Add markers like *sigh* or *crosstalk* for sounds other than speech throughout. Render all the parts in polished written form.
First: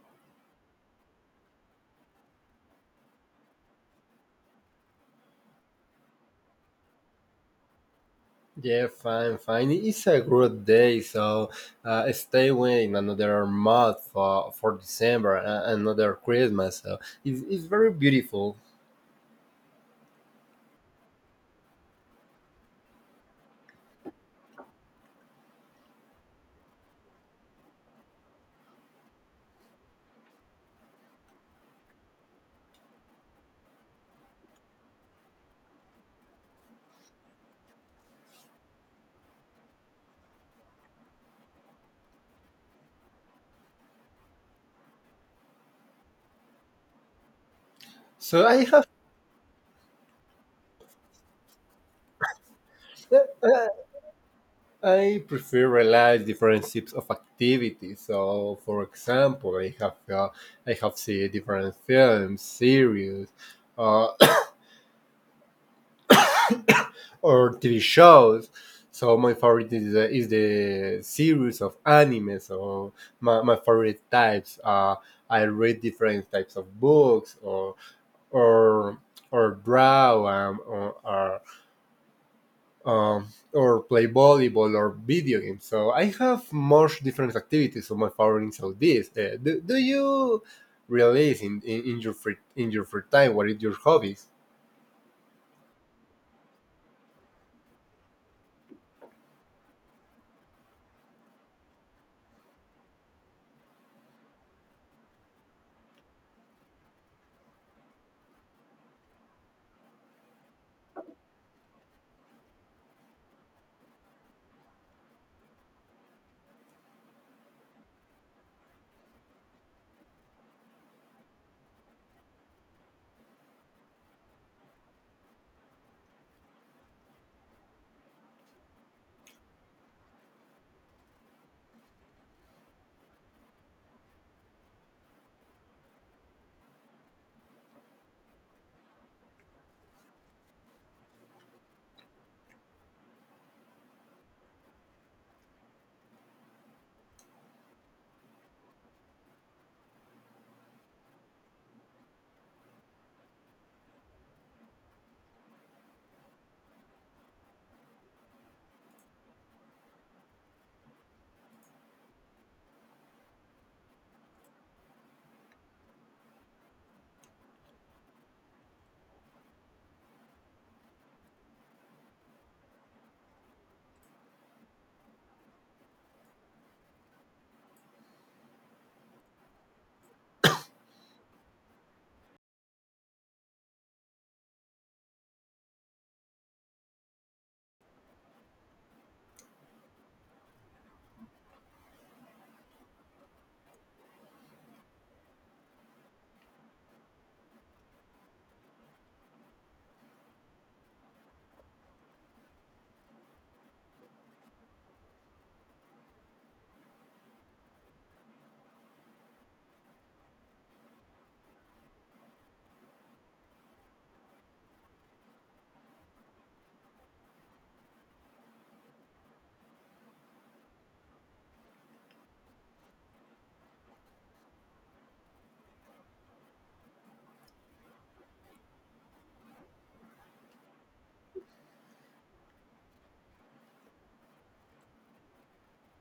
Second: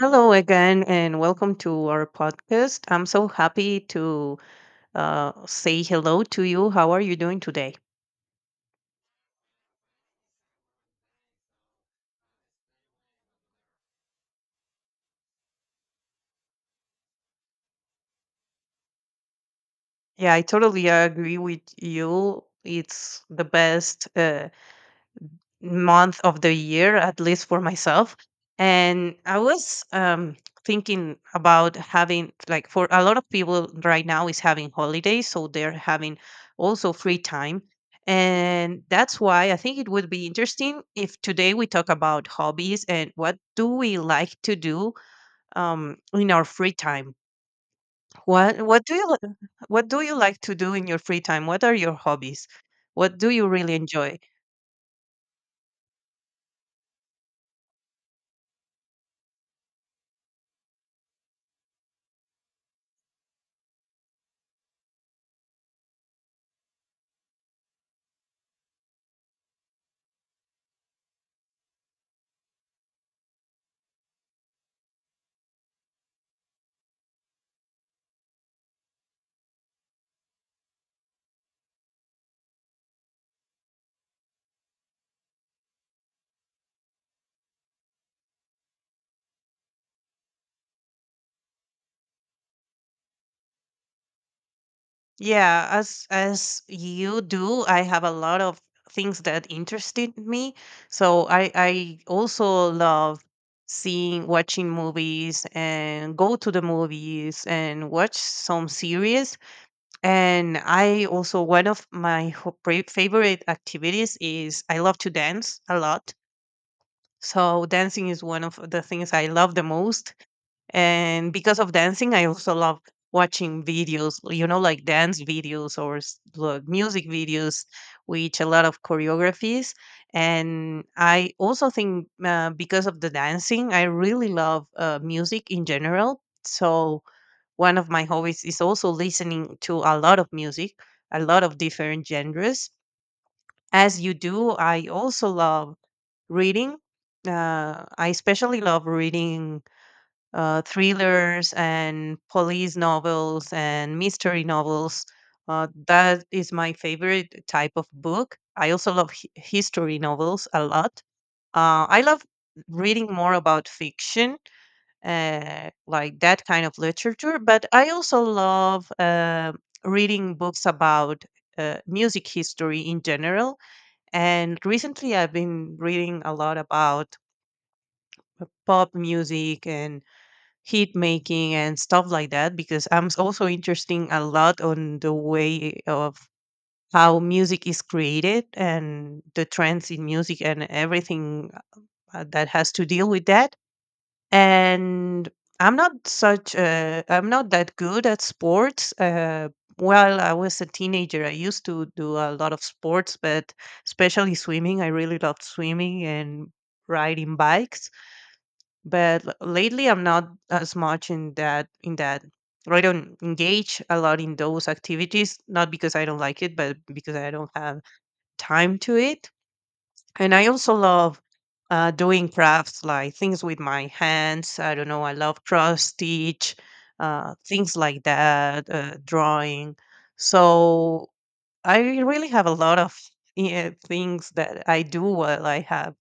Hello again, and welcome to our podcast. I'm so happy to say hello to you. How are you doing today? Yeah, fine, fine. It's a good day, so stay waiting another month for, December, another Christmas. So it's very beautiful. Yeah, I totally agree with you. It's the best. Month of the year, at least for myself. And I was thinking about having, like, for a lot of people right now is having holidays, so they're having also free time. And that's why I think it would be interesting if today we talk about hobbies and what do we like to do in our free time. So What I what have do you li- what do you like to do in your free time? What are your hobbies? What *laughs* do you uh, really enjoy? I prefer realize different types of activities. So, for example, I have seen different films, series, uh, or TV shows. So my favorite is is the series of anime. So my favorite types. I read different types of books or or draw um, or play volleyball or video games. So I have much different activities. So my favorites are this. Do you realize in your free time what is your hobbies? Yeah, as you do, I have a lot of things that interested me. So I also love seeing watching movies and go to the movies and watch some series. And I also one of my favorite activities is I love to dance a lot. So dancing is one of the things I love the most, and because of dancing, I also love watching videos, you know, like dance videos or like music videos, which a lot of choreographies. And I also think, because of the dancing, I really love music in general. So one of my hobbies is also listening to a lot of music, a lot of different genres. As you do, I also love reading. I especially love reading thrillers and police novels and mystery novels. That is my favorite type of book. I also love history novels a lot. I love reading more about fiction, like that kind of literature, but I also love reading books about music history in general. And recently, I've been reading a lot about pop music and heat making and stuff like that, because I'm also interesting a lot on the way of how music is created and the trends in music and everything that has to deal with that. And I'm not that good at sports. Uh, well, I was a teenager. I used to do a lot of sports, but especially swimming. I really loved swimming and riding bikes, but lately I'm not as much in that, or I don't engage a lot in those activities, not because I don't like it, but because I don't have time to it. And I also love doing crafts, like things with my hands. I don't know, I love cross stitch, things like that, drawing. So I really have a lot of, yeah, things that I do while I have,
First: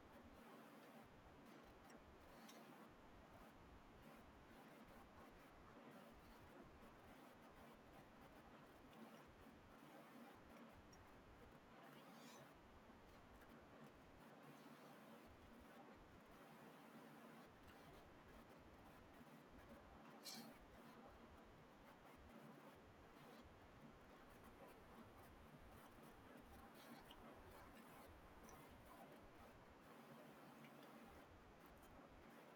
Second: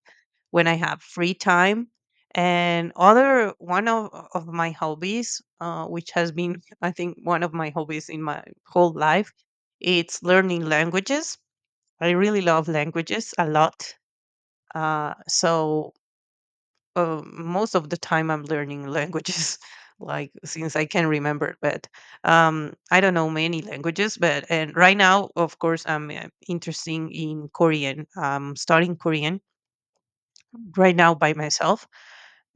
when I have free time. And other one of my hobbies, which has been, *laughs* I think, one of my hobbies in my whole life, it's learning languages. I really love languages a lot. Uh, so most of the time I'm learning languages, *laughs* like since I can remember. But I don't know many languages, but and right now, of course, I'm interested in Korean. I'm studying Korean right now by myself.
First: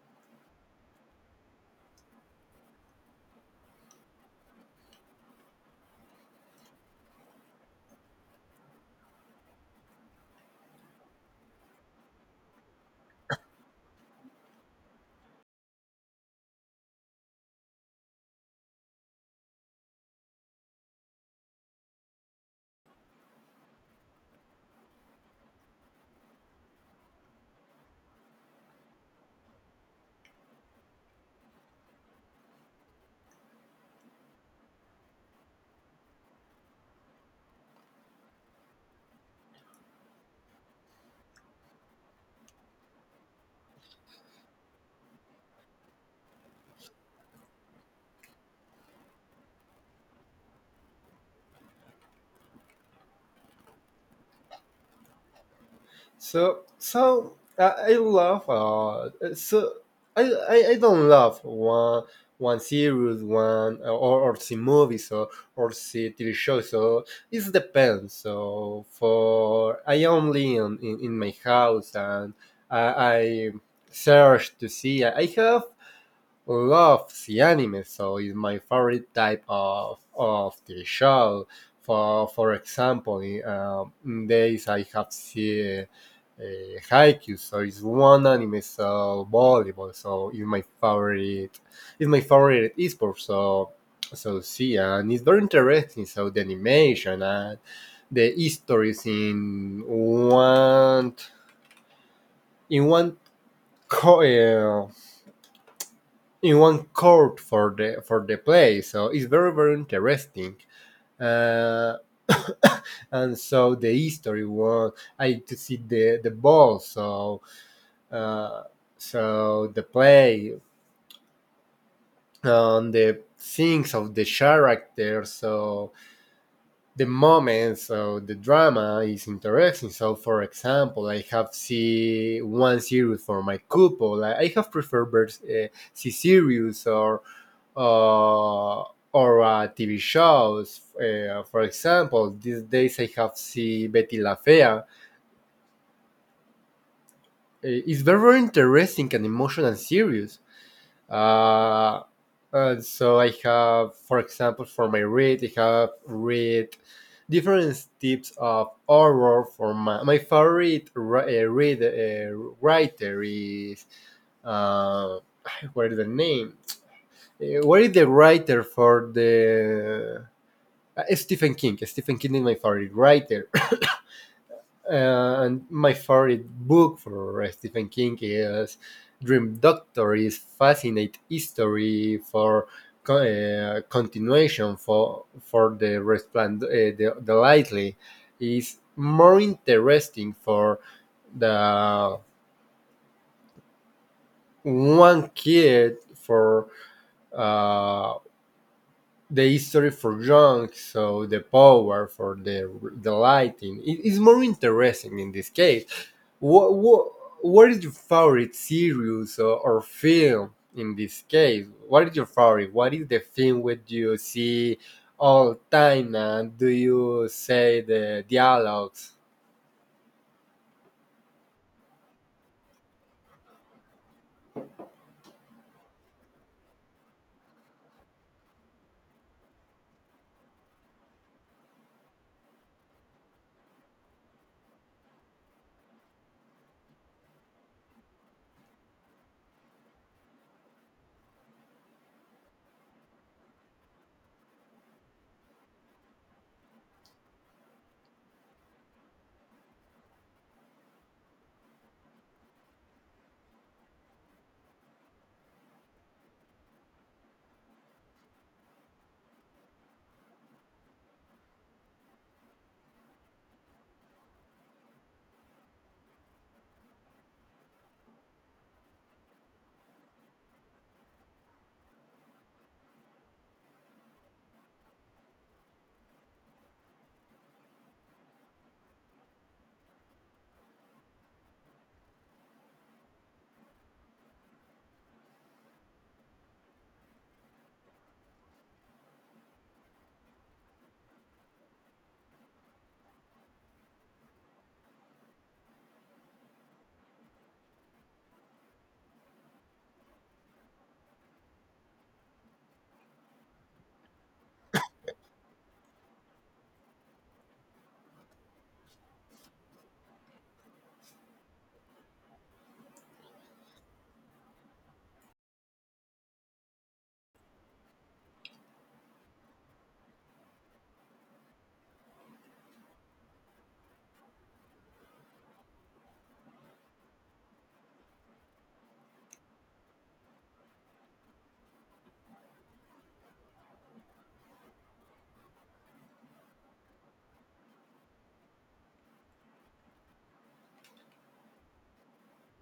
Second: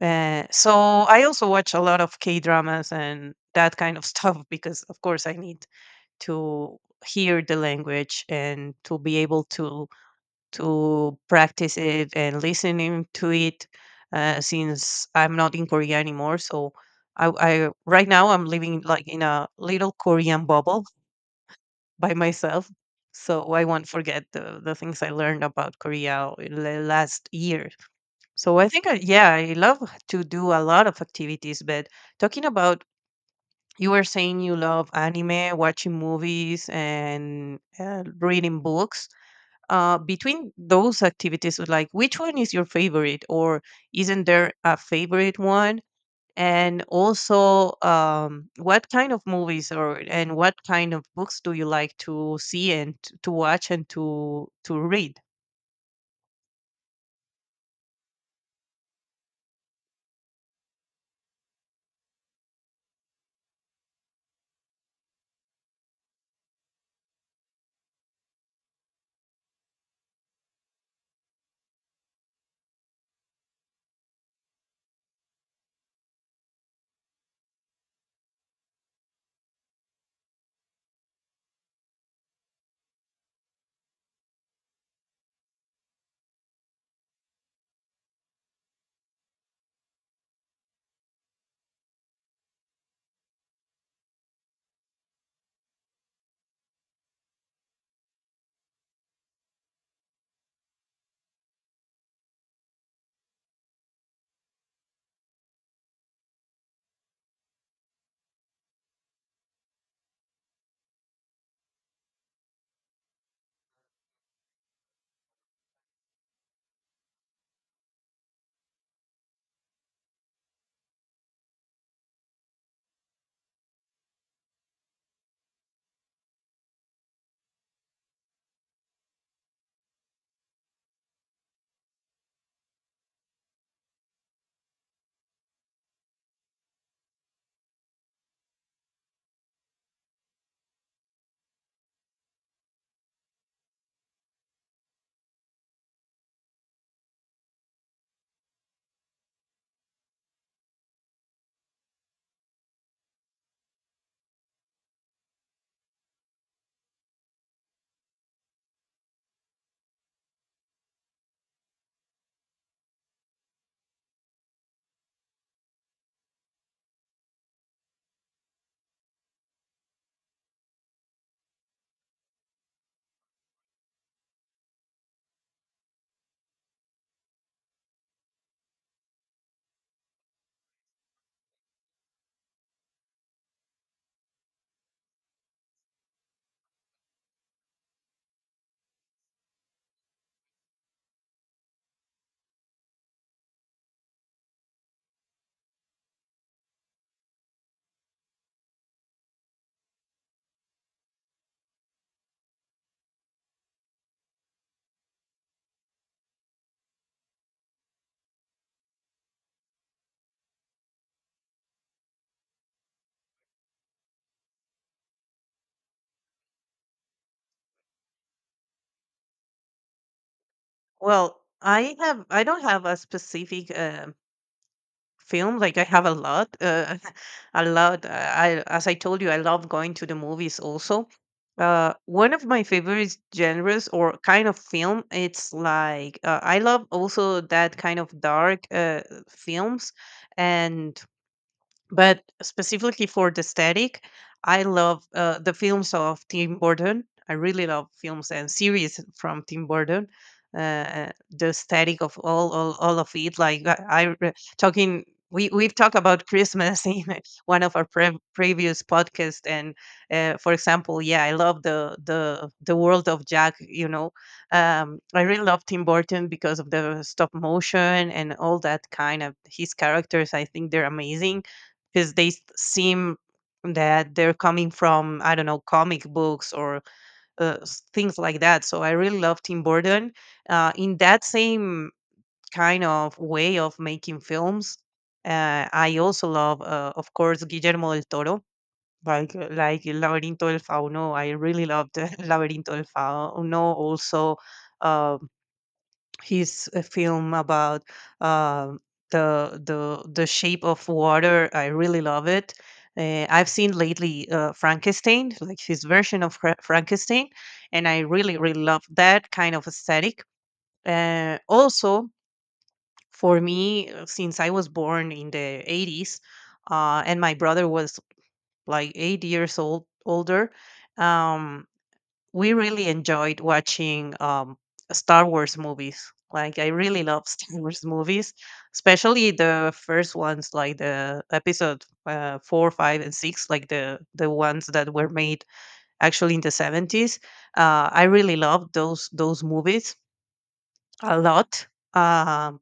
So I also watch a lot of K dramas and that kind of *laughs* stuff because, of course, I need to hear the language and to be able to practice it and listening to it. Since I'm not in Korea anymore, so I right now I'm living like in a little Korean bubble *laughs* by myself. So I won't forget the things I learned about Korea in the last year. So I think, yeah, I love to do a lot of activities. But talking about, you were saying you love anime, watching movies, and reading books. Between those activities, like which one is your favorite, or isn't there a favorite one? And also, what kind of movies or and what kind of books do you like to see and to watch and to read? So I love so I, I don't love one series one or see movies or see TV shows, so it depends so for I only in my house and I search to see I have love the anime, so it's my favorite type of TV show. For example in days I have seen Haikyuu. So it's one anime. So volleyball. So it's my favorite. It's my favorite esport. So so see, and it's very interesting. So the animation and the histories in one in one co- uh, in one court for the play. So it's very very interesting. Uh, *coughs* and so the history one, I to see the ball. So Uh, so the play on the things of the character, so the moments, so the drama is interesting. So, for example, I have see one series for my couple. I have preferred uh, see series or uh, TV shows. For example, these days I have see Betty La Fea. It's very, very interesting and emotional series. Uh, so I have, for example, for my read, I have read different types of horror. For my favorite read writer is uh, what is the name? What is the writer for the Stephen King? Stephen King is my favorite writer. And my favorite book for Stephen King is Dream Doctor. Is fascinating history for continuation for the respland the lightly is more interesting for the one kid for uh, the history for young, so the power for the lighting it is more interesting in this case. What what what is your favorite series, or film in this case? What is your favorite? What is the film which you see all time and do you say the dialogues? Well, I don't have a specific film. Like I have a lot, *laughs* a lot. I As I told you, I love going to the movies. Also, one of my favorite genres or kind of film. It's like, I love also that kind of dark films, and but specifically for the static, I love the films of Tim Burton. I really love films and series from Tim Burton. The static of all of it. I re- talking, we we've talked about Christmas *laughs* in one of our previous podcasts. And for example, yeah, I love the world of Jack. You know, I really love Tim Burton because of the stop motion and all that kind of his characters. I think they're amazing because they seem that they're coming from, I don't know, comic books or things like that. So I really love Tim Burton in that same kind of way of making films. I also love, of course, Guillermo del Toro. Like El Laberinto del Fauno, I really loved *laughs* El Laberinto del Fauno. Also, uh, his film about uh, the shape of water. I really love it. I've seen lately Frankenstein, like his version of Frankenstein, and I really really love that kind of aesthetic. Also, for me, since I was born in the 80s, and my brother was like 8 years old older. Um, we really enjoyed watching Star Wars movies. Like I really love *laughs* Star Wars movies, especially the first ones, like the episode four, five, and six, like the ones that were made actually in the 70s. I really love those movies a lot. Um,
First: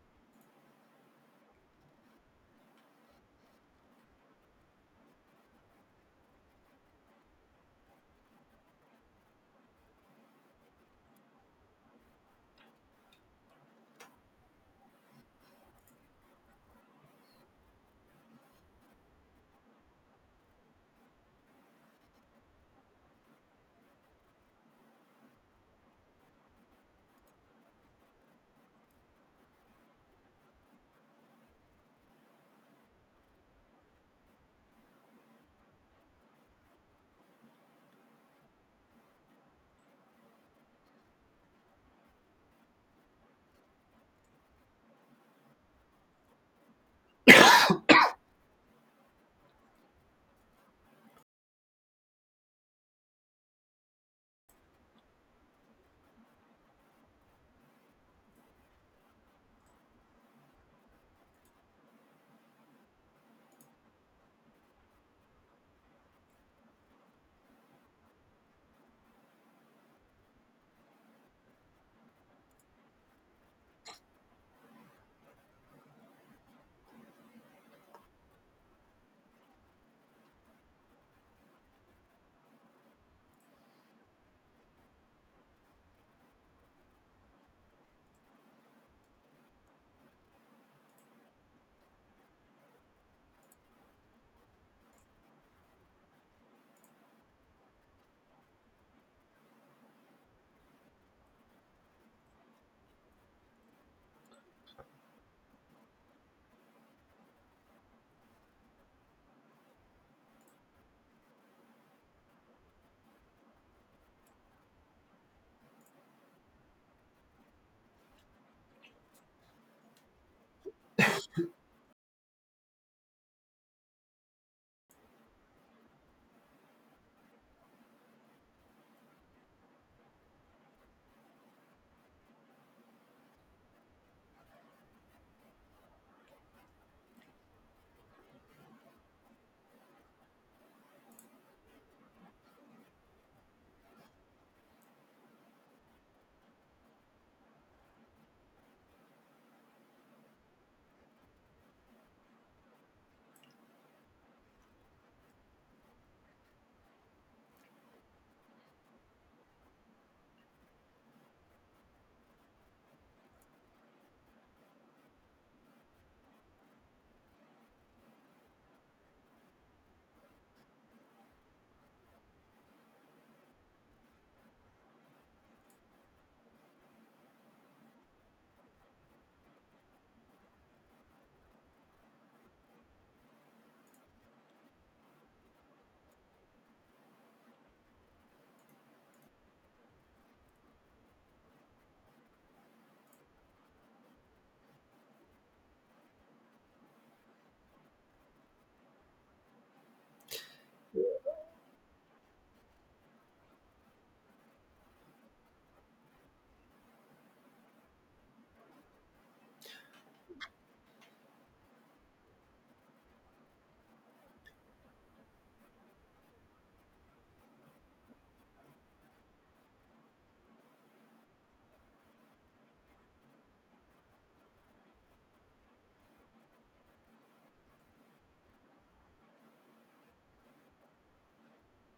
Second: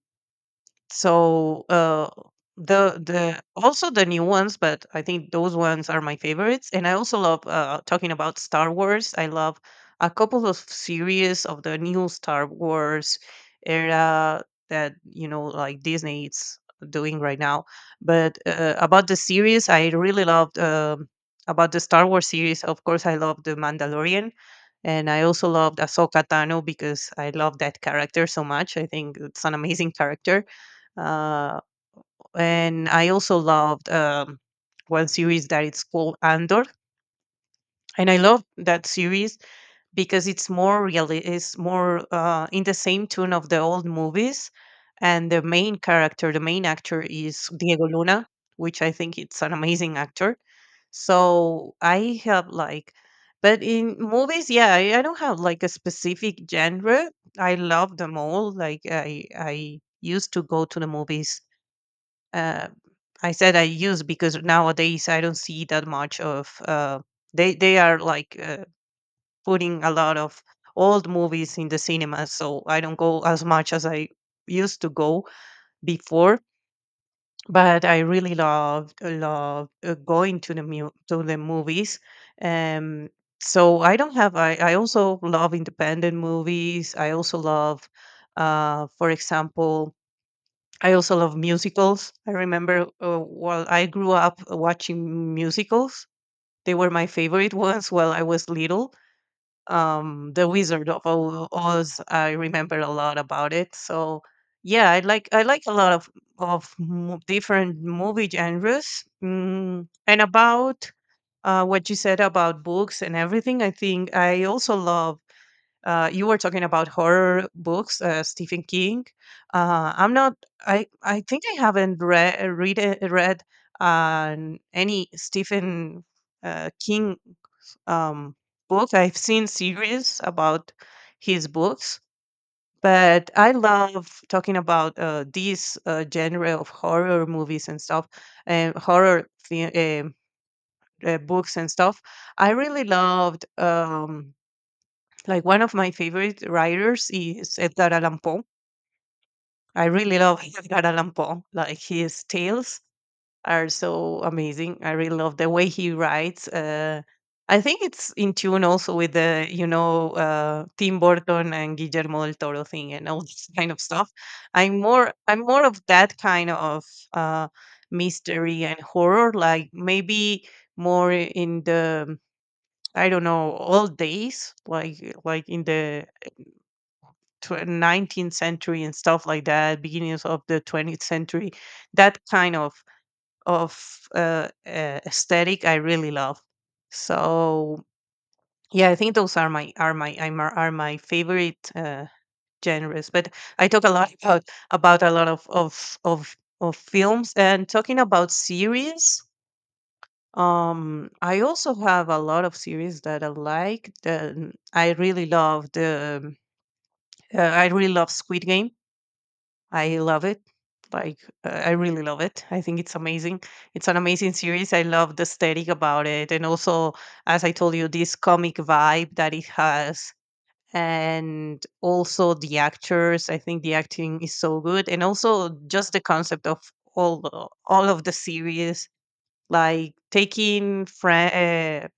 so the also the new ones, but I think those ones are my favorites. And I also love, talking about Star Wars, I love a couple of series of the new Star Wars era that, you know, like Disney is doing right now. But about the series, I really loved, about the Star Wars series. Of course, I love the Mandalorian. And I also loved Ahsoka Tano because I love that character so much. I think it's an amazing character, uh, and I also loved one series that it's called Andor, and I love that series because it's more really it's more in the same tune of the old movies, and the main character, the main actor is Diego Luna, which I think it's an amazing actor. So I have like, but in movies, yeah, I don't have like a specific genre. I love them all. Like I used to go to the movies. uh, I said I use because nowadays I don't see that much of, they are like, putting a lot of old movies in the cinema, so I don't go as much as I used to go before. But I really loved going to the to the movies. Um, so I don't have. I also love independent movies. I also love, for example, I also love musicals. I remember while I grew up watching musicals, they were my favorite *laughs* ones while I was little. The Wizard of Oz, I remember a lot about it. So yeah, I like a lot of different movie genres. Mm, and about what you said about books and everything, I think I also love, you were talking about horror books, Stephen King. I'm not. I think I haven't read uh, any Stephen King um, book. I've seen series about his books, but I love talking about this genre of horror movies and stuff, and horror books and stuff. I really loved. Like one of my favorite writers is Edgar Allan Poe. I really love *laughs* Edgar Allan Poe. Like his tales are so amazing. I really love the way he writes. I think it's in tune also with the, you know, Tim Burton and Guillermo del Toro thing and all *laughs* this kind of stuff. I'm more of that kind of uh, mystery and horror. Like maybe more in the I don't know old days, like like in the 19th century and stuff like that, beginnings of the 20th century. That kind of aesthetic I really love. So yeah, I think those are my favorite genres. But I talk a lot about a lot of of films, and talking about series. I also have a lot of series that I like, that I really love the I really love Squid Game. I love it. Like I really love it. I think it's amazing. It's an amazing series. I love the aesthetic about it, and also, as I told you, this comic vibe that it has, and also the actors. I think the acting is so good, and also just the concept of all of the series, like taking friend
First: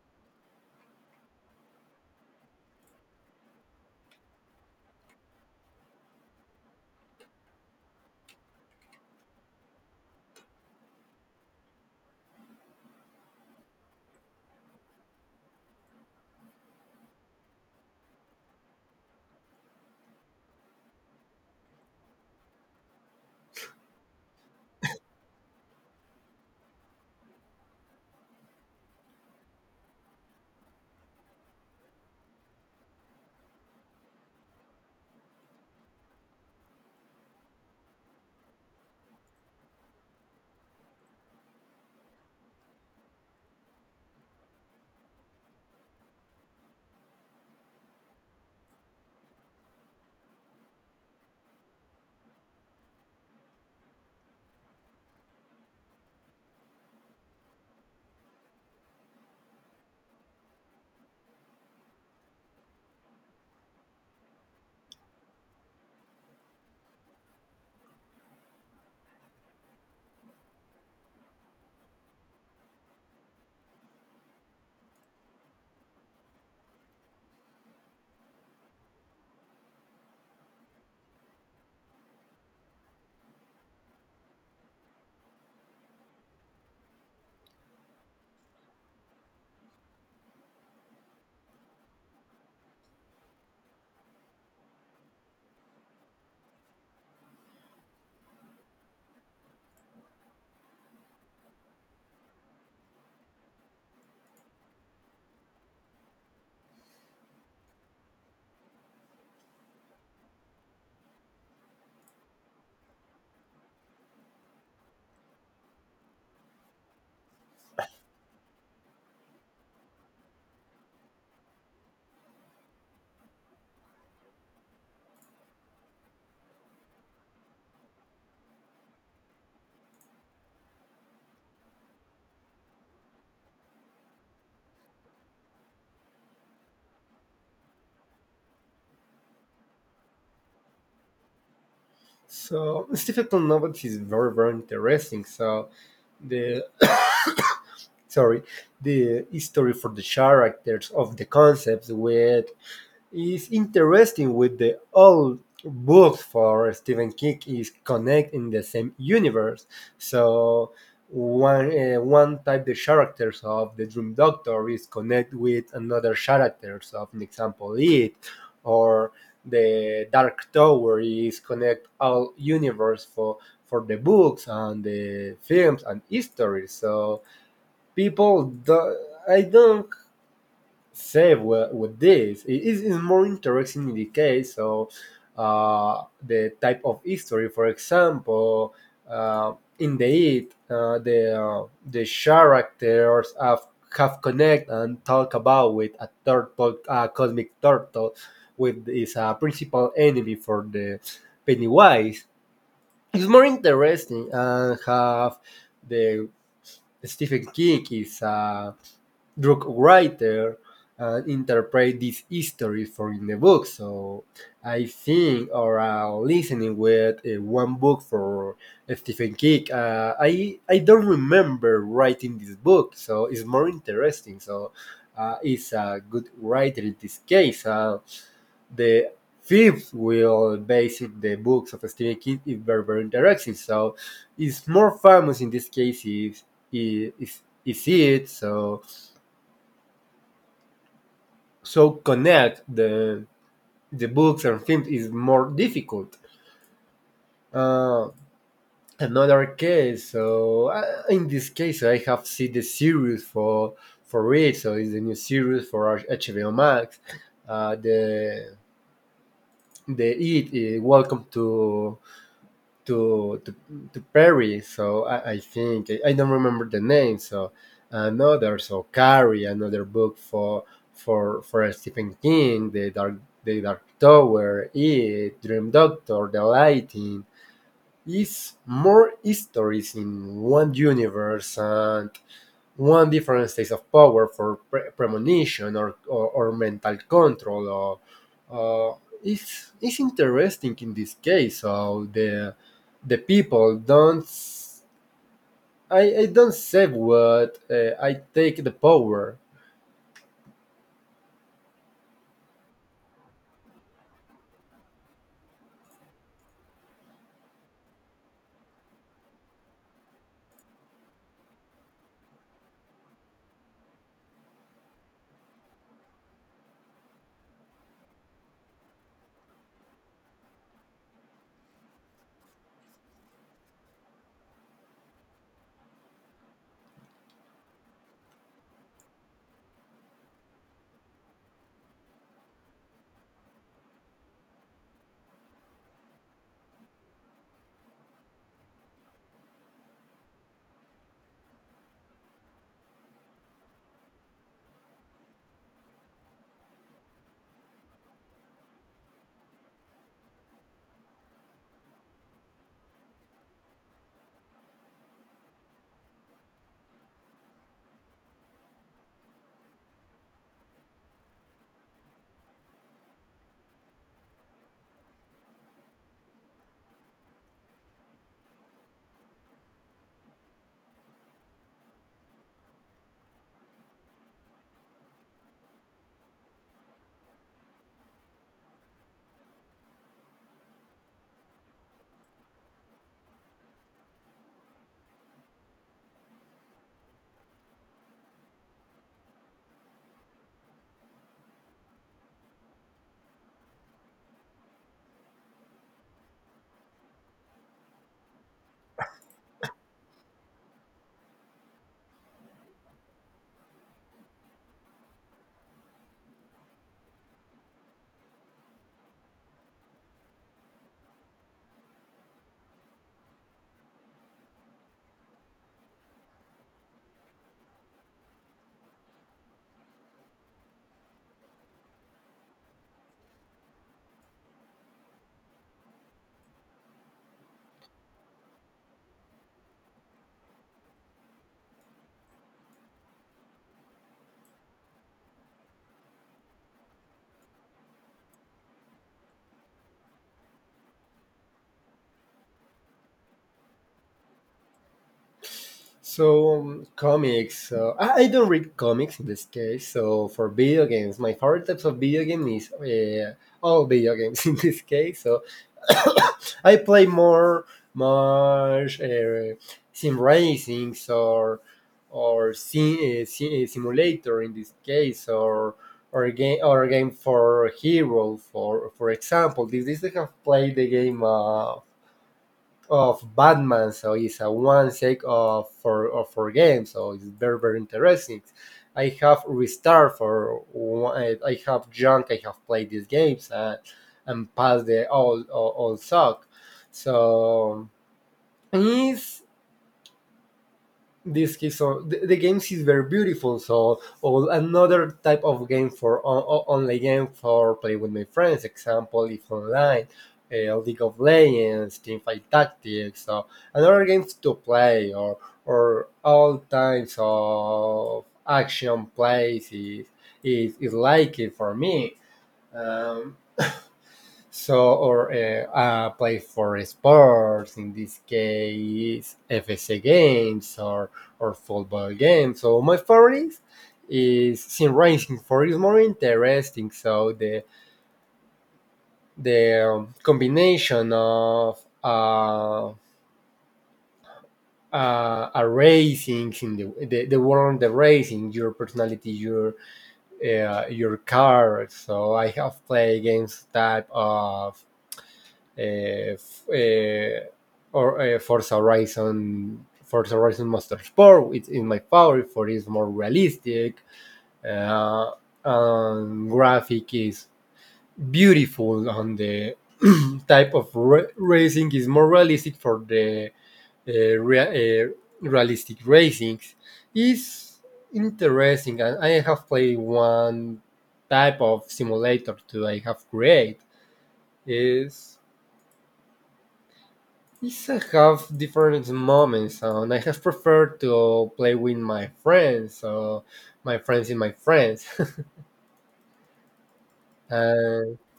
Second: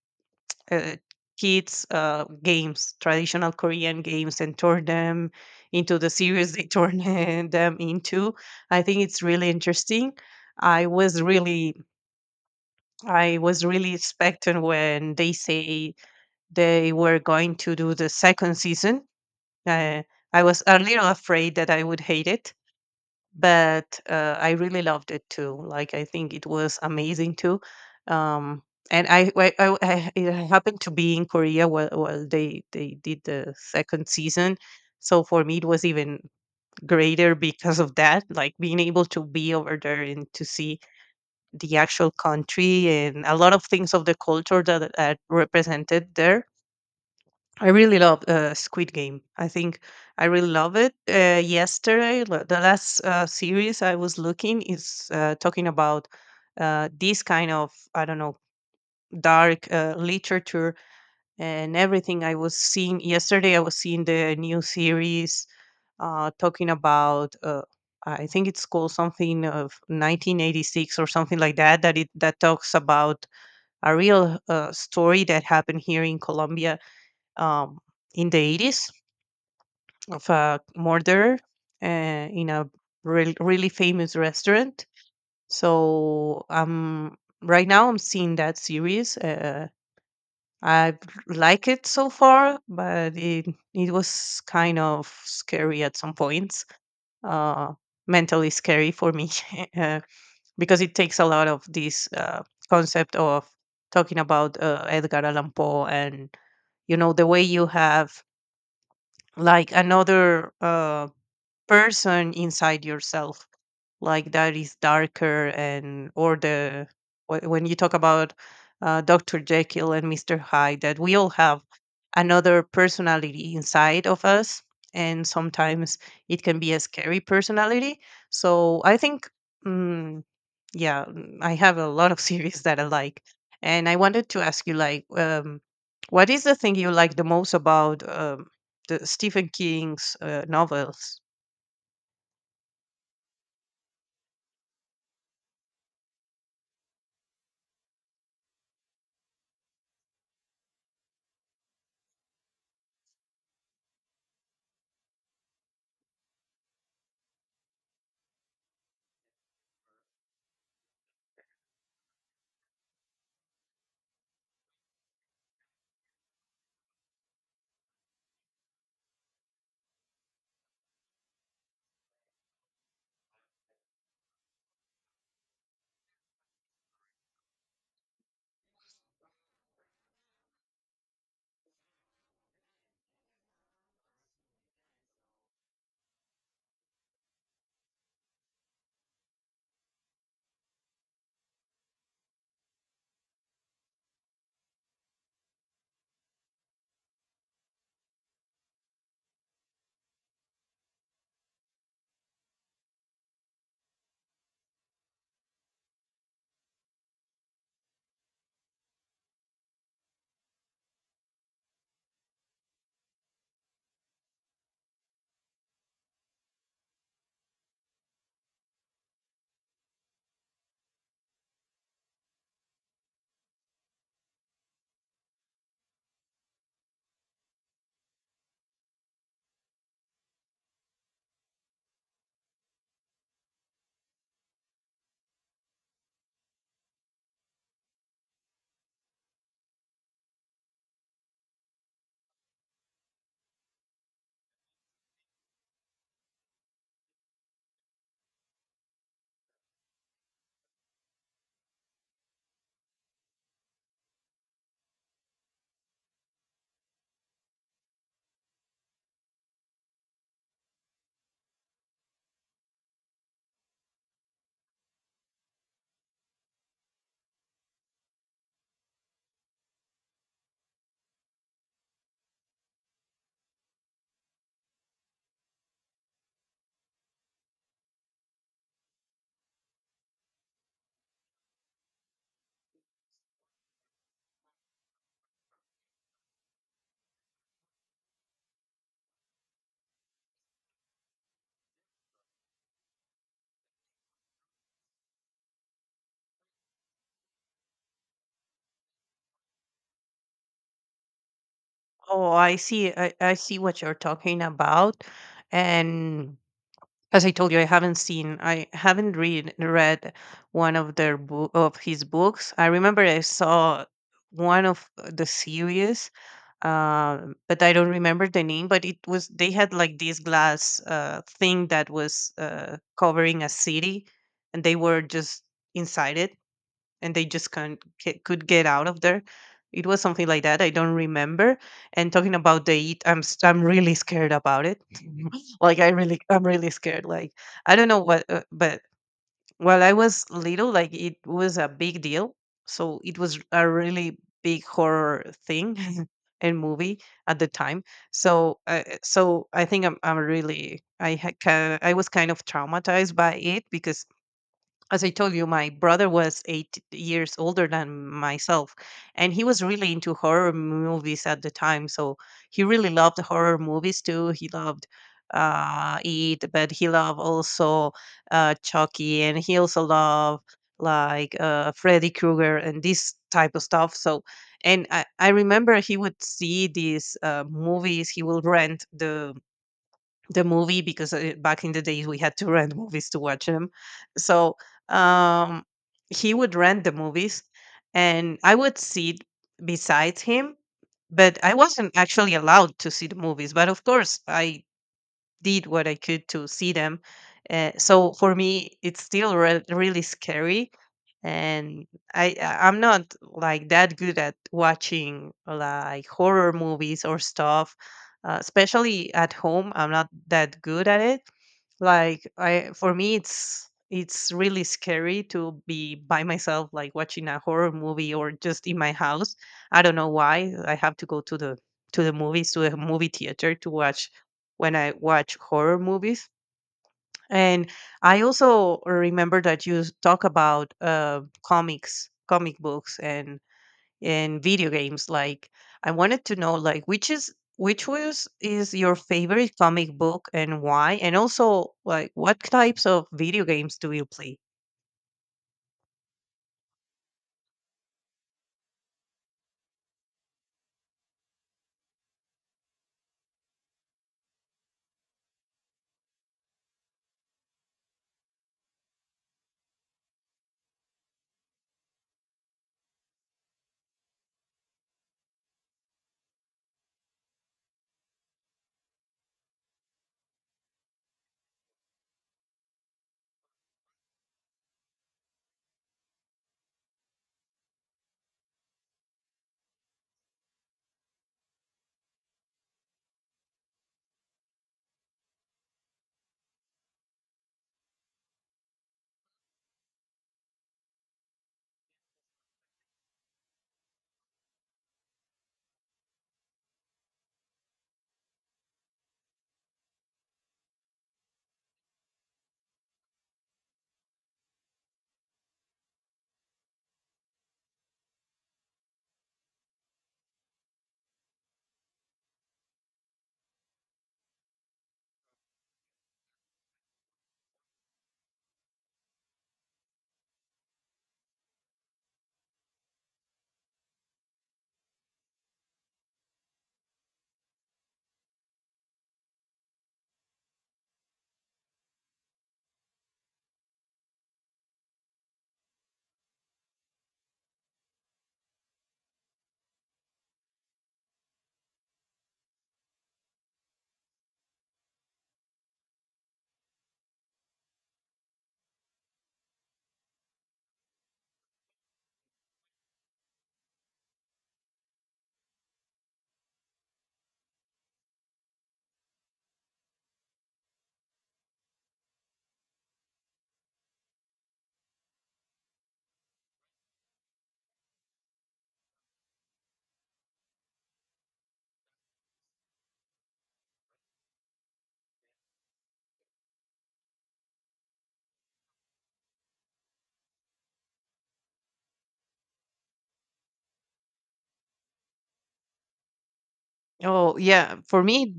uh, kids games, traditional Korean games, and turn them into the series they turn *laughs* them into. I think it's really interesting. I was really, I was really expecting when they say they were going to do the second season. Uh, I was a little afraid that I would hate it, but I really loved it too. Like I think it was amazing too. Um, and I happened to be in Korea while, they did the second season, so for me it was even greater because of that. Like being able to be over there and to see the actual country and a lot of things of the culture that are represented there. I really love Squid Game. I think I really love it. Yesterday, the last series I was looking is talking about this kind of, I don't know, dark literature and everything. I was seeing yesterday. I was seeing the new series talking about. I think it's called something of 1986 or something like that. That it that talks about a real story that happened here in Colombia, um, in the 80s, of a murder in a really famous restaurant. So right now I'm seeing that series. I like it so far, but it was kind of scary at some points. Uh, Mentally scary for me *laughs* uh, because it takes a lot of this concept of talking about Edgar Allan Poe and, you know, the way you have like another. Person inside yourself, like that is darker. And or the when you talk about Dr. Jekyll and Mr. Hyde, that we all have another personality inside of us, and sometimes it can be a scary personality. So I think, mm, yeah, I have a lot of *laughs* series that I like. And I wanted to ask you, like, what is the thing you like the most about, the Stephen King's novels? So Stephen novels is very very interesting. So the sorry the history for the characters of the concepts with is interesting with the old books for Stephen King is connect in the same universe. So one one type the characters of the Dream Doctor is connect with another characters of, an example, it or the Dark Tower is connect all universe for the books and the films and history. So people do, I don't save with this. It is more interesting in the case of the type of history. For example, uh, in the it, the characters have connect and talk about with a turtle, a cosmic turtle, with is a principal enemy for the Pennywise. It's more interesting and have the Stephen King is a drug writer and interpret this history for in the book. So I think or listening with one book for Stephen King. I don't remember writing this book, so it's more interesting. So it's a good writer in this case. The fifth will base in the books of Stephen King is very very interesting. So it's more famous in this case is it so so connect the books and films is more difficult. Uh, another case, so in this case, I have seen the series for it. So it's the new series for HBO Max. Uh, the Welcome to to to, to Perry. So I think I don't remember the name. So another so Carrie, another book for Stephen King, the Dark Tower, It, Dream Doctor, The Lighting. Is more histories in one universe and one different state of power for premonition or mental control or uh, it's interesting in this case so the people don't s- I don't say what I take the power. Oh, I see. I see what you're talking about. And as I told you, I haven't seen, I haven't read one of their book of his books. I remember I saw one of the series, uh, but I don't remember the name. But it was, they had like this glass thing that was covering a city, and they were just inside it, and they just can't ca- could get out of there. It was something like that. I don't remember. And talking about the eat, I'm really scared about it. *laughs* Like I really, I'm really scared. Like I don't know what, but while I was little, like, it was a big deal. So it was a really big horror thing, *laughs* and movie, at the time. So so I think I'm really I ha- ki- I was kind of traumatized by it, because as I told you, my brother was 8 years older than myself, and he was really into horror movies at the time. So he really loved horror movies too. He loved It, but he loved also Chucky, and he also loved like Freddy Krueger and this type of stuff. So, and I remember he would see these movies. He will rent the movie, because back in the days we had to rent movies to watch them. So um, he would rent the movies, and I would sit beside him. But I wasn't actually allowed to see the movies. But of course, I did what I could to see them. So for me, it's still really scary, and I'm not like that good at watching like horror movies or stuff, especially at home. I'm not that good at it. Like, I, for me, it's really scary to be by myself, like watching a horror movie, or just in my house. I don't know why. I have to go to the movies to the movie theater to watch when I watch horror movies. And I also remember that you talk about comics, comic books, and video games. Like, I wanted to know, like, which is, which was, is your favorite comic book, and why? And also, like, what types of video games do you play? So comics. I don't read comics in this case. So for video games, my favorite types of video game is all video games *laughs* in this case. So *coughs* I play more, much, sim racings or simulator in this case or game for hero for example. This I have played the game. Of Batman, so it's a one shake of for of four games, so it's very very interesting. I have restart for one, I have junk. I have played these games and passed the all all suck. So it's this case so the games is very beautiful so or another type of game for online game for play with my friends example if online league of legends teamfight tactics, so another games to play or all types of action plays is like it for me. Um, so, or play for sports, in this case, FSA games or football games. So, my favorite is sim racing for is more interesting. So, the combination of a racing in the world, the racing, your personality, your car. So, I have played games type of uh, uh, or Forza Horizon Motorsport. It's in my favorite for it's more realistic. Uh, and graphic is beautiful on the *clears throat* type of racing is more realistic for the uh, rea- uh, realistic racings is interesting and I have played one type of simulator too, I have created is. Yes, I have different moments, so, and I have preferred to play with my friends, so my friends in my friends. Oh *laughs* yeah, for and me.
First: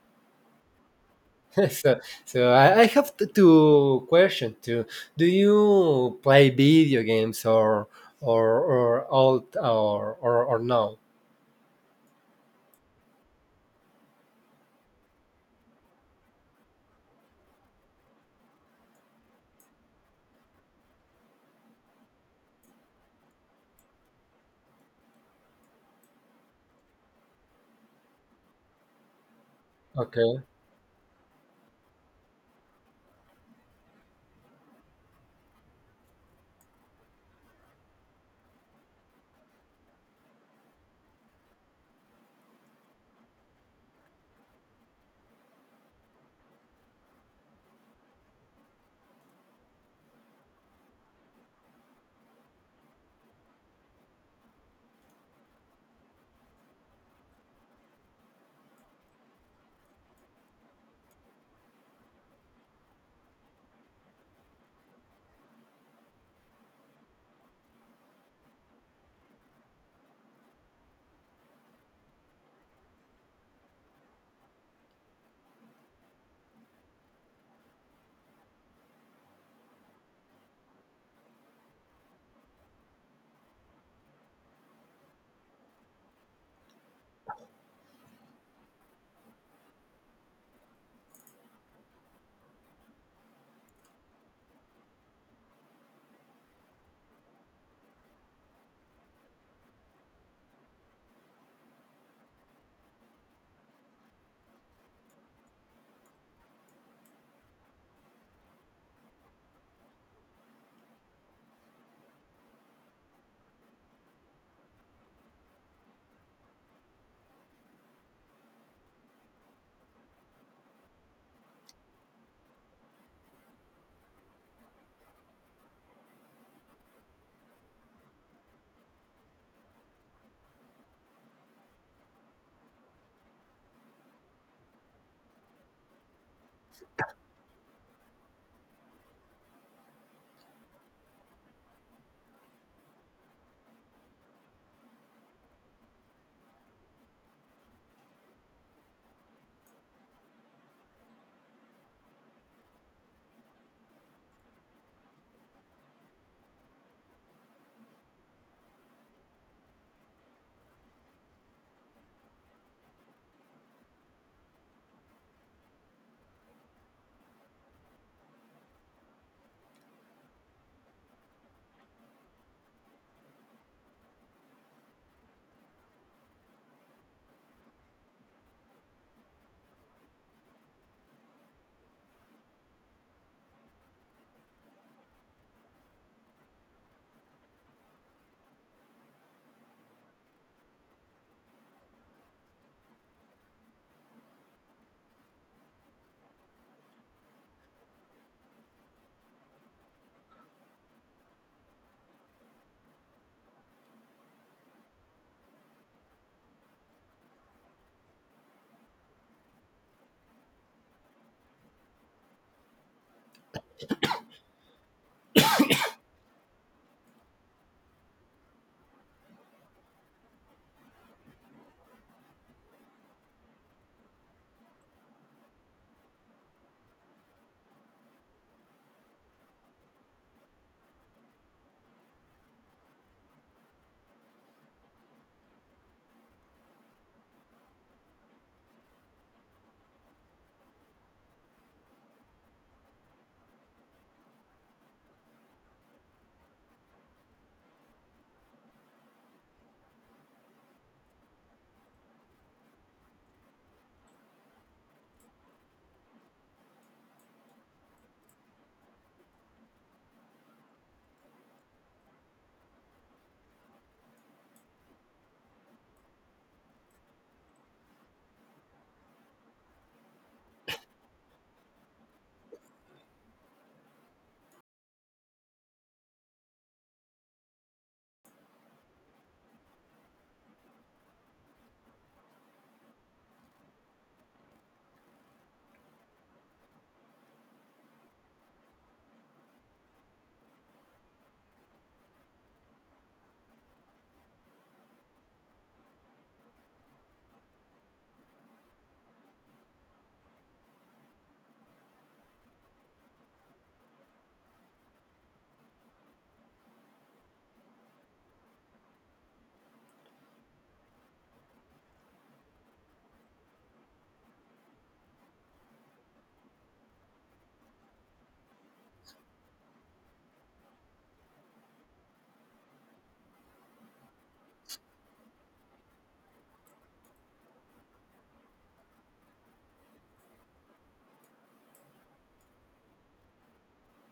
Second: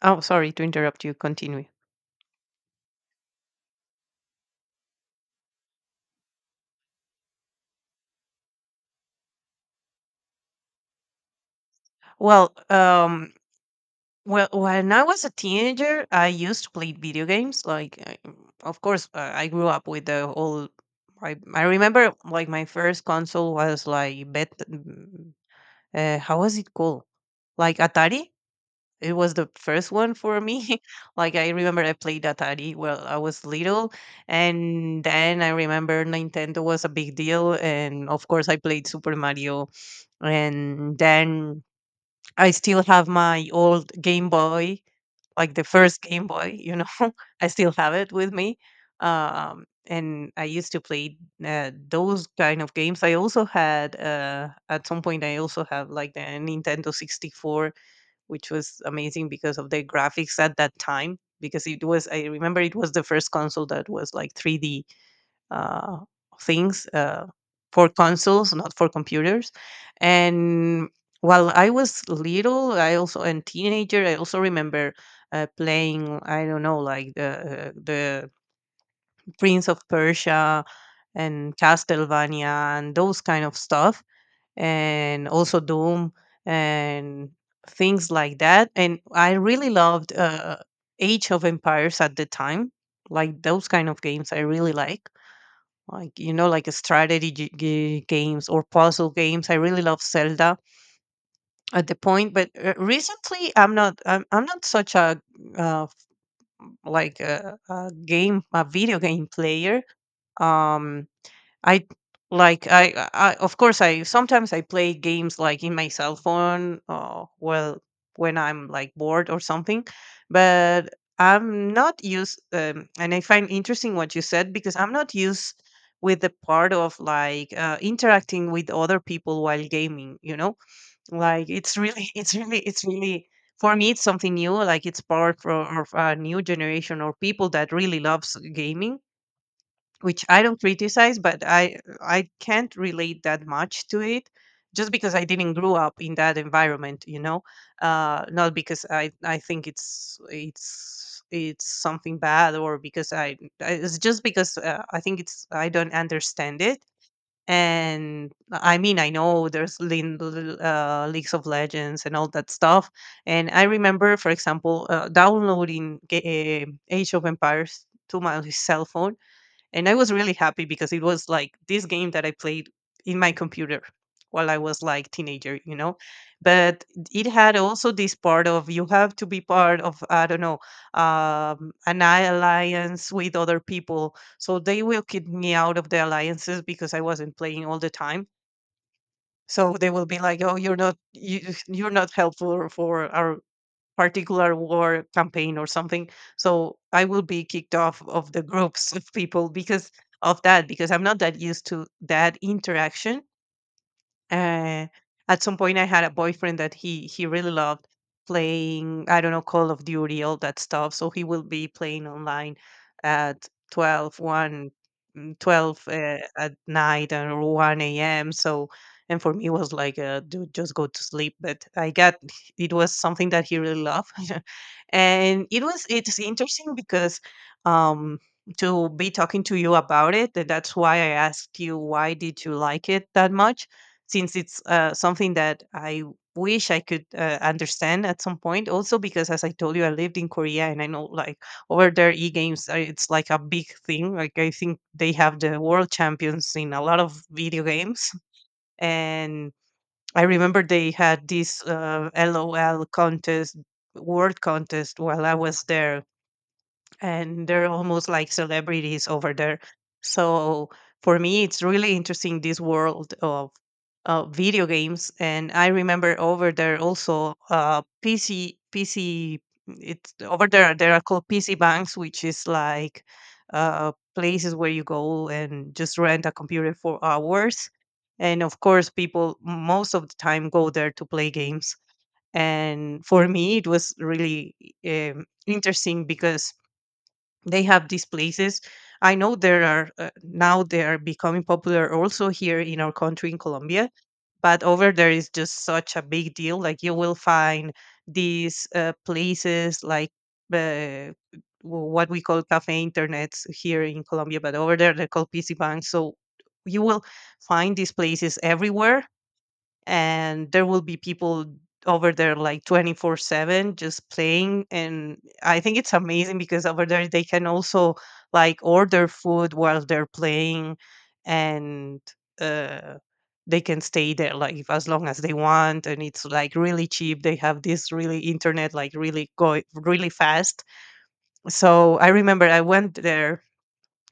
Oh, sorry to interrupt you. Continue. *laughs* so, so I have two questions too. Do you play video games or or no? Well, well, when I was a teenager, I used to play video games. Like, I- of course, I grew up with the whole. I remember like my first console was like bet. How was it called? Like Atari. It was the first one for Okay. me. *laughs* Like I remember I played Atari while I was little, and then I remember Nintendo was a big deal, and of course I played Super Mario. And then I still have my old Game Boy, like the first Game Boy, you know. *laughs* I still have it with me. And I used to play those kind of games. I also had, at some point, I also have like the Nintendo 64, which was amazing because of the graphics at that time. Because it was, I remember, it was the first console that was like 3D uh, things, for consoles, not for computers. And while I was little, I also, and teenager, I also remember playing, I don't know, like the Prince of Persia and Castlevania and those kind of stuff, and also Doom and things like that. And I really loved Age of Empires at the time. Like those kind of games, I really like, you know, like strategy games or puzzle games. I really love Zelda at the point. But recently I'm not such a uh, f- like a game a video game player. um I like, I of course, I sometimes I play games like in my cell phone, or well, when I'm like bored or something. But I'm not used, and I find interesting what you said, because I'm not used with the part of like interacting with other people while gaming, you know. Like, it's really *laughs* it's really, for me, it's something new. Like, it's part of, a new generation or people that really loves gaming, which I don't criticize, but I can't relate that much to it, just because I didn't grow up in that environment, you know. Not because I think it's something bad, or because it's just because, I think it's, I don't understand it. And I mean, I know there's leagues of legends and all that stuff. And I remember, for example, downloading Age of Empires to my cell phone, and I was really happy because it was like this game that I played in my computer while I was like teenager, you know. But it had also this part of, you have to be part of, I don't know, an alliance with other people, so they will kick me out of the alliances because I wasn't playing all the time. So they will be like, "Oh, you're not you, you're not helpful for our particular war campaign or something." So I will be kicked off of the groups *laughs* of people because of that, because I'm not that used to that interaction. uh, at some point, I had a boyfriend that he really loved playing, I don't know, Call of Duty, all that stuff. So he will be playing online at 12, one, 12 at night, and 1 a.m. So, and for me, it was like, dude, just go to sleep. But I got, it was something that he really loved. *laughs* And it was, it's interesting, because um to be talking to you about it, and that's why I asked you, why did you like it that much, since it's something that I wish I could understand at some point. Also, because as I told you, I lived in Korea, and I know, like, over there, e games, it's like a big thing. Like, I think they have the world champions in a lot of video games. And I remember they had this LOL contest, word contest, while I was there, and they're almost like celebrities over there. So for me, it's really interesting this world of video games. And I remember over there also uh, PC. It's over there. There are called PC banks, which is like places where you go and just rent a computer for hours. And of course, people most of the time go there to play games. And for me, it was really interesting because they have these places. I know there are now, they are becoming popular also here in our country in Colombia, but over there is just such a big deal. Like, you will find these places like uh, w- what we call cafe internets here in Colombia, but over there they're called PC banks. So you will find these places everywhere, and there will be people over there like 24/7 just playing. And I think it's amazing because over there they can also like order food while they're playing. And uh they can stay there like as long as they want, and it's like really cheap. They have this really internet, like really go really fast. So I remember I went there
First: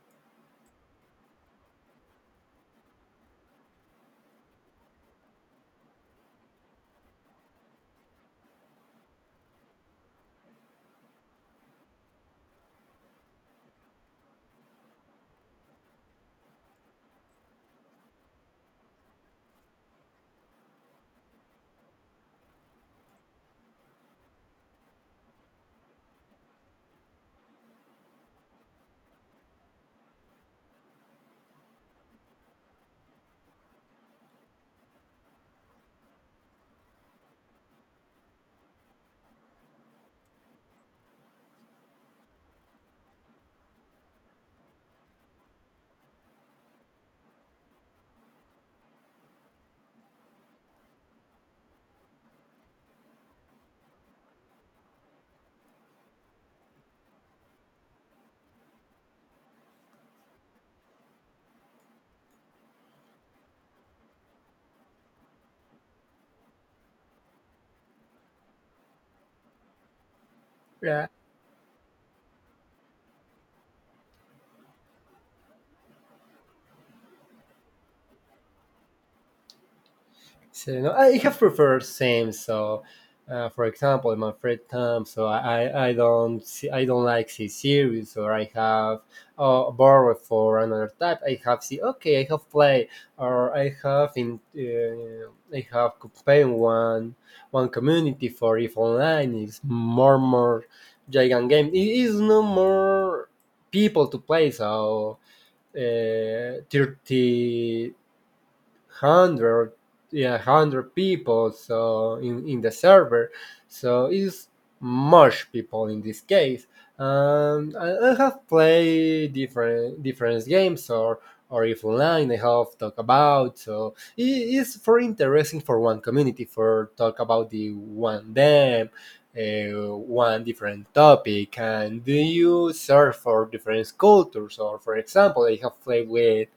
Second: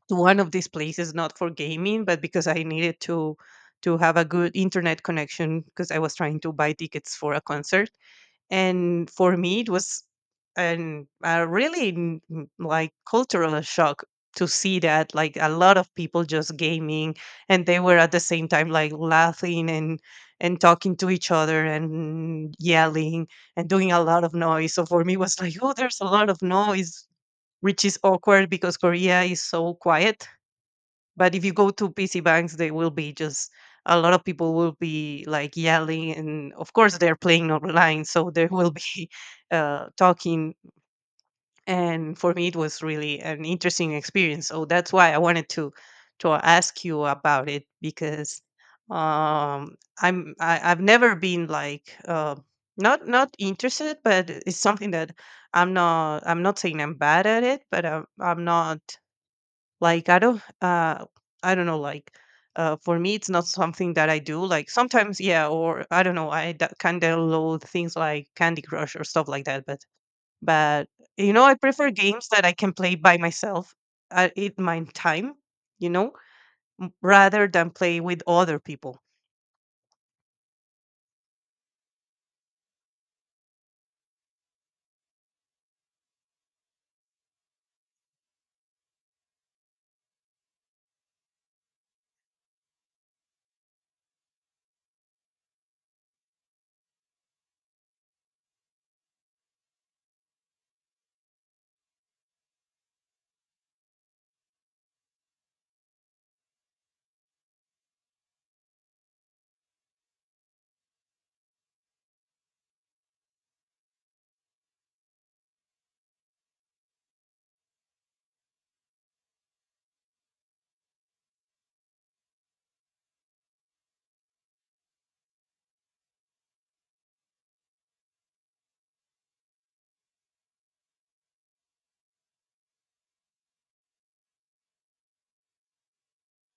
to one of these places, not for gaming, but because I needed to have a good internet connection because I was trying to buy tickets for a concert. And for me it was an a really like cultural shock to see that like a lot of people just gaming, and they were at the same time like laughing and talking to each other and yelling and doing a lot of noise. So for me it was like, oh, there's a lot of noise, which is awkward because Korea is so quiet. But if you go to PC banks, they will be just a lot of people will be like yelling, and of course they're playing online, so they will be *laughs* talking. And for me, it was really an interesting experience. So that's why I wanted to ask you about it because um, I've never been like not interested, but it's something that I'm not saying I'm bad at it, but I'm not like I don't know, like for me it's not something that I do. Like sometimes, yeah, or I don't know, I that kind of load things like Candy Crush or stuff like that, but but Yeah. you know I prefer games that I can play by myself at in my time, you know, rather than play with other people. So you know, I have preferred same. So, for example, in my free time, so I don't see, I don't like see series, or I have borrowed for another type. I have see okay, I have play, or I have in I have campaign one community for if online is more more giant game. It is no more people to play. So 30 hundred yeah hundred people so in the server, so it's much people in this case. I have played different different games or if online I have talk about, so it is for interesting for one community for talk about the one them one different topic and do you serve for different cultures? Or for example I have played with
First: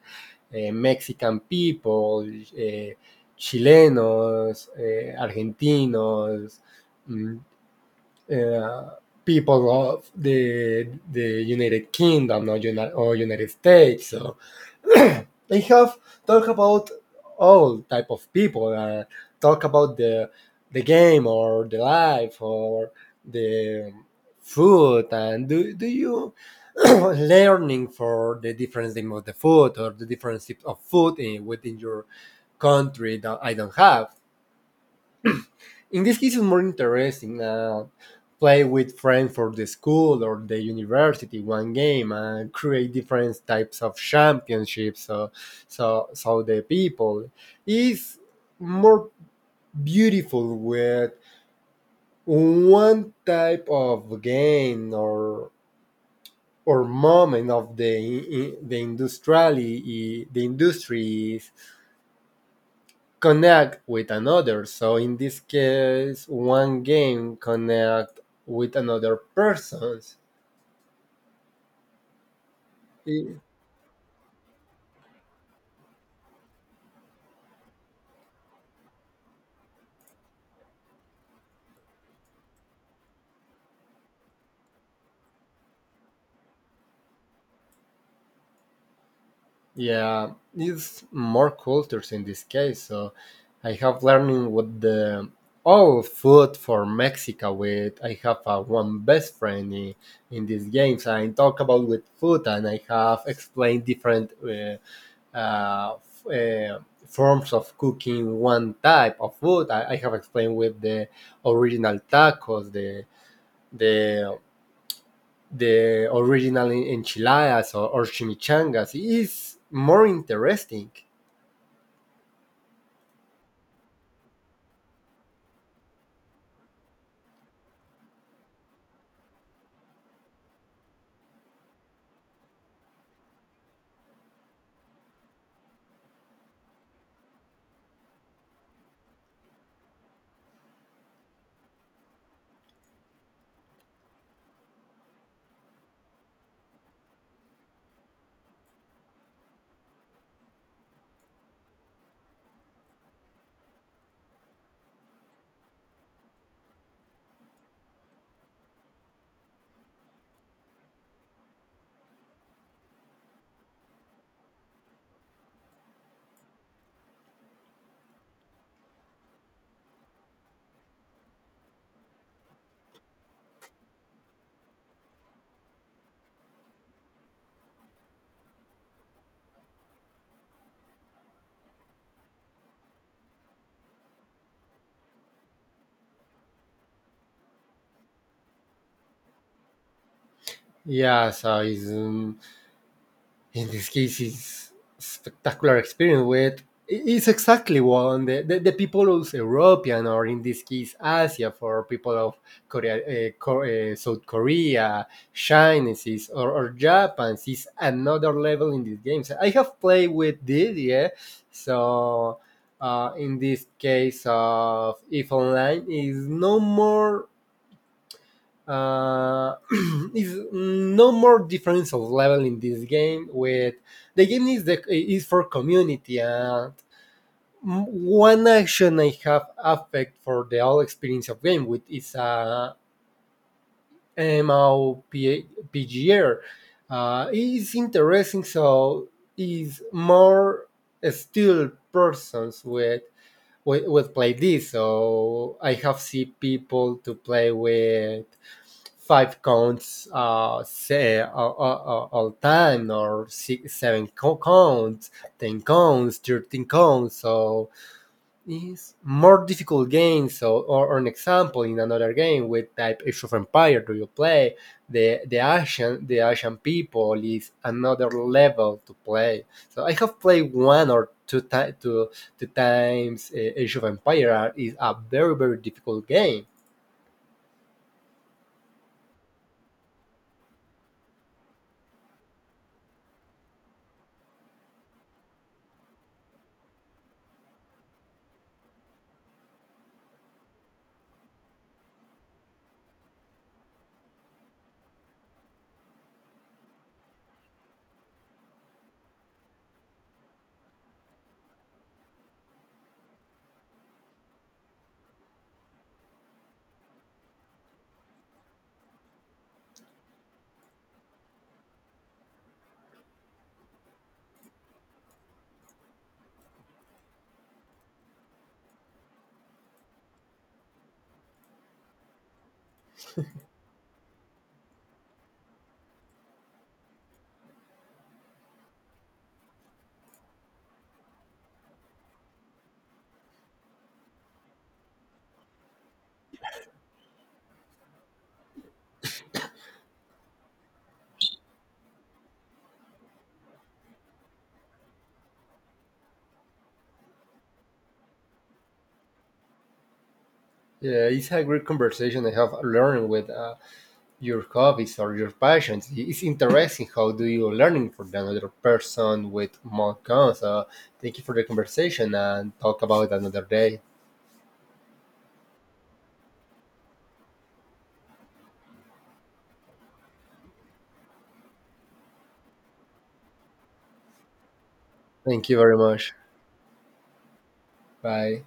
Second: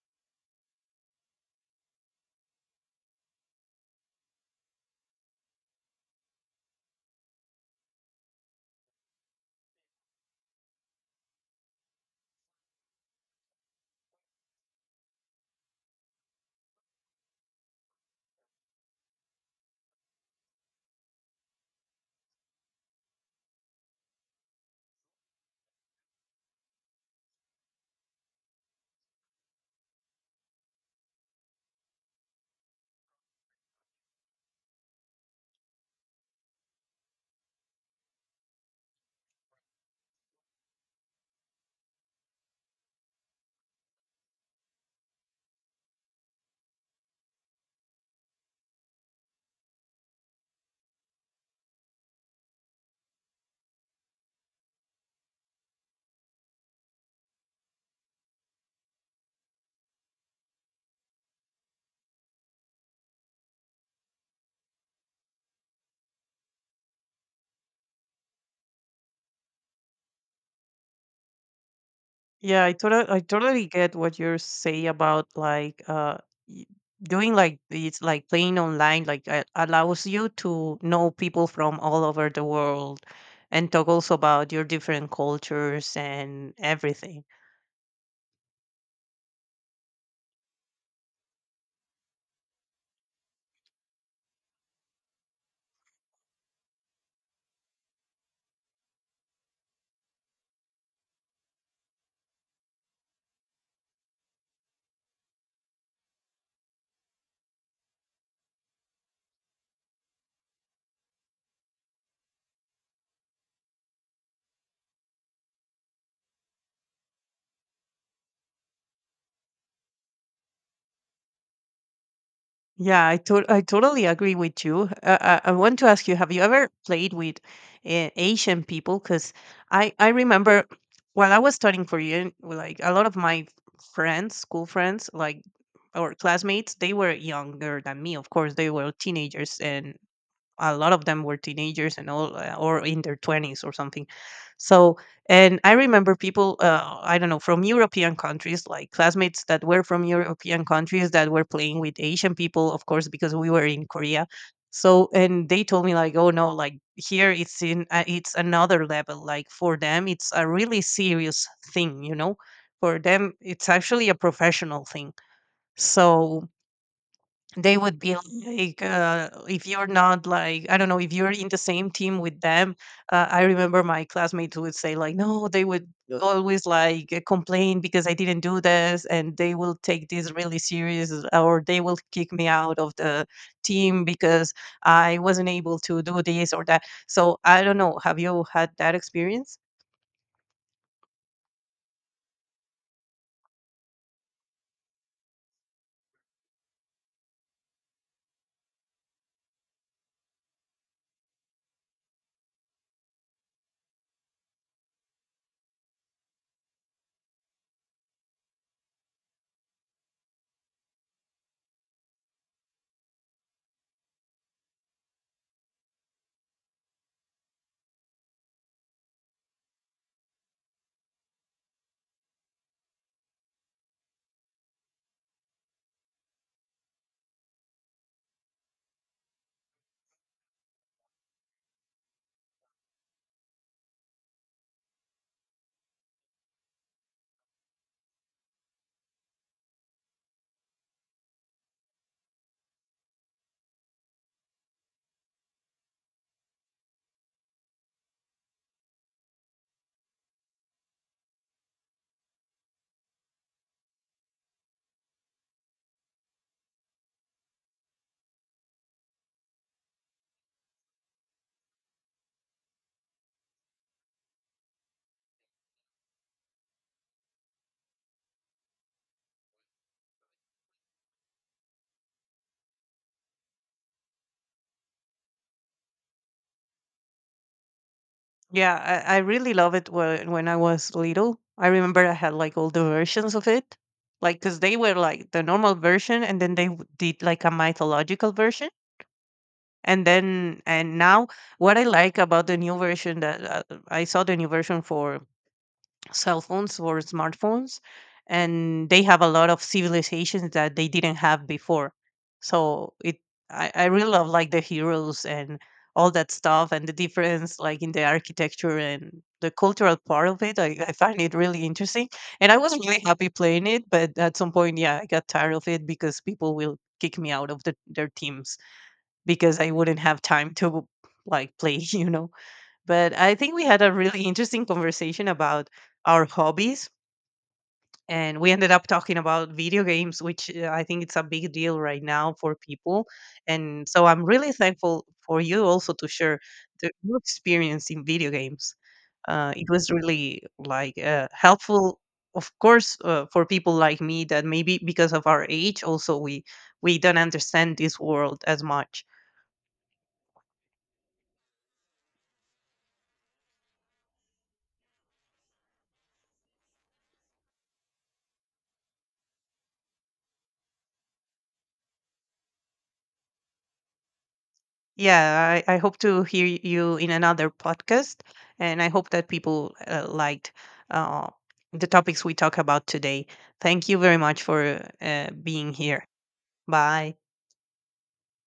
Mexican people, chilenos, argentinos, mm, eh, people of the United Kingdom or United States. So *clears throat* they have talk about all type of people talk about the game or the life or the food and do, do you *clears throat* learning for the different thing of the food or the different types of food within your country that I don't have in this case. It's more interesting play with friends for the school or the university one game create different types of championships, so the people is more beautiful with one type of game or moment of the industrially the industries connect with another. So in this case, one game connect with another persons. Yeah, I I- totally get what you're saying about like y- doing, like it's like playing online, like allows you to know people from all over the world and talk also about your different cultures and everything. yeah, it's more cultures in this case. So I have learning with the all food for Mexico with I have a one best friend in these games. I talk about with food and I have explained different uh, f- uh, forms of cooking one type of food. I have explained with the original tacos, the the original enchiladas or chimichangas. It's more interesting. Yeah, I totally agree with you. I want to ask you: have you ever played with Asian people? Because I remember while I was studying Korean, like a lot of my friends, school friends, like, or classmates, they were younger than me. Of course, they were teenagers, and a lot of them were teenagers and all or in their 20s or something. So, and I remember people, I don't know, from European countries, like classmates that were from European countries that were playing with Asian people, of course, because we were in Korea. So, and they told me like, oh no, like here it's in it's another level. Like for them it's a really serious thing, you know. For them it's actually a professional thing. So they would be like if you're not, like I don't know, if you're in the same team with them, I remember my classmates would say like no, they would always like complain because I didn't do this, and they will take this really serious or they will kick me out of the team because I wasn't able to do this or that. So I don't know, have you had that experience? Yeah, so it's in this case is spectacular experience with it's exactly one the people of European or in this case Asia for people of Korea, South Korea, Chinese or Japan is another level in these games. I have played with this, yeah. So in this case of if online is no more uh, *clears throat* is no more differential level in this game. With the game is the is for community and one action I have affect for the whole experience of game, which is a MMOPGR. It's interesting, so is more still persons with with play this. So I have seen people to play with five counts say all time or six seven counts 10 counts 13 counts, so it's more difficult game so or an example in another game with type age of empire do you play the asian the Asian people is another level to play. So I have played one or two 2 times age of empire is a very very difficult game. Yeah, I really love it when I was little. I remember I had like all the versions of it, like because they were like the normal version, and then they did like a mythological version, and then and now what I like about the new version that I saw the new version for cell phones or smartphones, and they have a lot of civilizations that they didn't have before. So it, I really love like the heroes and all that stuff, and the difference like in the architecture and the cultural part of it, I find it really interesting. And I was really happy playing it, but at some point, yeah, I got tired of it because people will kick me out of the, their teams because I wouldn't have time to like play *laughs* you know. But I think we had a really interesting conversation about our hobbies, and we ended up talking about video games, which I think it's a big deal right now for people. And so I'm really thankful for you also to share the, your experience in video games. It was really like helpful, of course, for people like me that maybe because of our age, also we don't understand this world as much. Yeah, it's a great conversation. I have learned with your hobbies or your passions. It's interesting how do you learning from another person with more guns. Thank you for the conversation and talk about another day. Yeah, I hope to hear you in another podcast, and I hope that people liked uh, the topics we talk about today. Thank you very much for Thank you being very here. much. Bye. Bye.